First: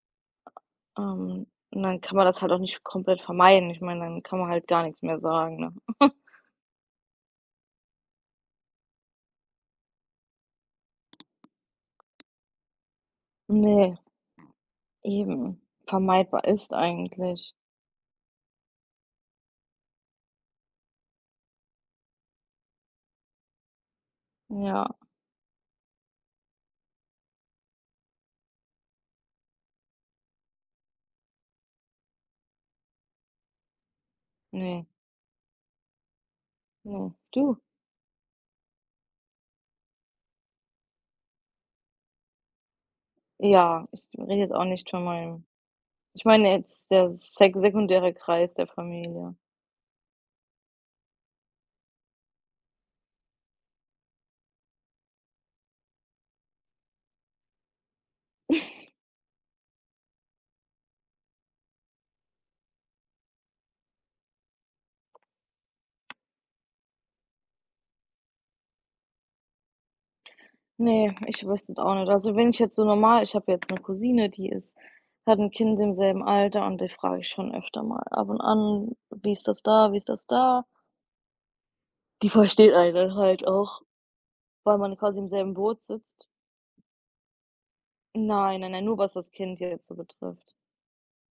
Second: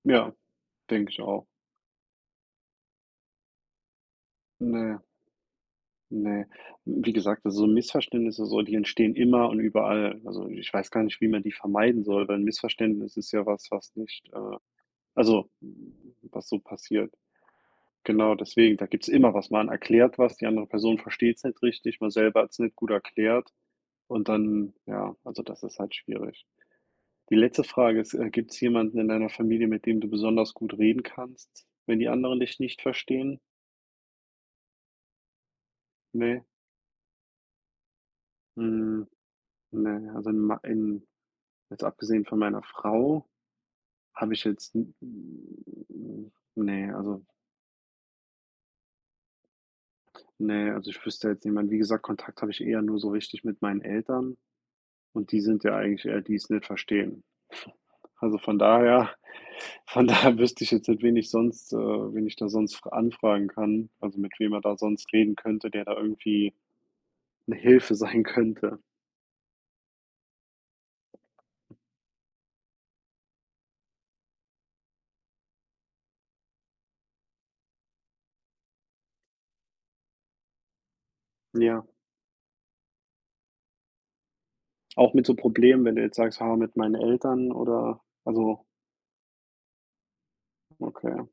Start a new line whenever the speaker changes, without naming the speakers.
Ja, denke ich auch.
Ähm, und dann kann man das halt auch nicht komplett vermeiden. Ich meine, dann kann man halt gar
Ne.
nix mehr sagen, ne?
Ne, wie gesagt, also, Missverständnisse, so, die entstehen immer und überall, also, ich weiß gar nicht, wie man die vermeiden soll, weil 'n Missverständnis ist ja was, was
Ne,
nicht, äh, also,
eben
n n
vermeidbar
was so
ist
passiert.
eigentlich.
Genau deswegen, da gibt's immer was. Man erklärt was, die andere Person versteht's nicht richtig, man selber hat's nicht gut erklärt und dann
Ja.
ja, also, das ist halt schwierig. Die letzte Frage ist, äh, gibt's jemanden in deiner Familie, mit dem du besonders gut reden kannst, wenn die anderen dich nicht verstehen?
Ne.
Ne?
Ne, du?
Hm, ne, also, in mei in jetzt abgesehen von meiner Frau,
Ja, ich
habe
rede
ich
jetzt auch
jetzt
nicht
n
von meinem ich
n
meine
n
jetzt
ne,
der
also
sek sekundäre Kreis der Familie.
Ne, also, ich wüsste da jetzt niemand, wie gesagt, Kontakt habe ich eher nur so richtig mit meinen Eltern und die sind ja eigentlich eher die's nicht verstehen, also, von daher von daher wüsste ich jetzt nicht, wen ich sonst äh, wen ich da sonst fra anfragen kann, also, mit wem man da sonst reden könnte, der da irgendwie 'ne Hilfe sein könnte.
Ne, ich wüsste jetzt auch nicht, also, wenn ich jetzt so normal ich habe jetzt 'ne Cousine, die ist hat 'n Kind im selben Alter und die frage ich schon öfter mal ab und an: „Wie ist das da, wie ist das da?”
Ja.
Die versteht einen dann halt auch, weil man
Auch
quasi
mit
im
so
selben Boot
Problemen, wenn du jetzt
sitzt.
sagst: „Ha, mit meinen Eltern“ oder
Nein,
also
nein, nein, nur was das Kind hier jetzt so betrifft.
Okay.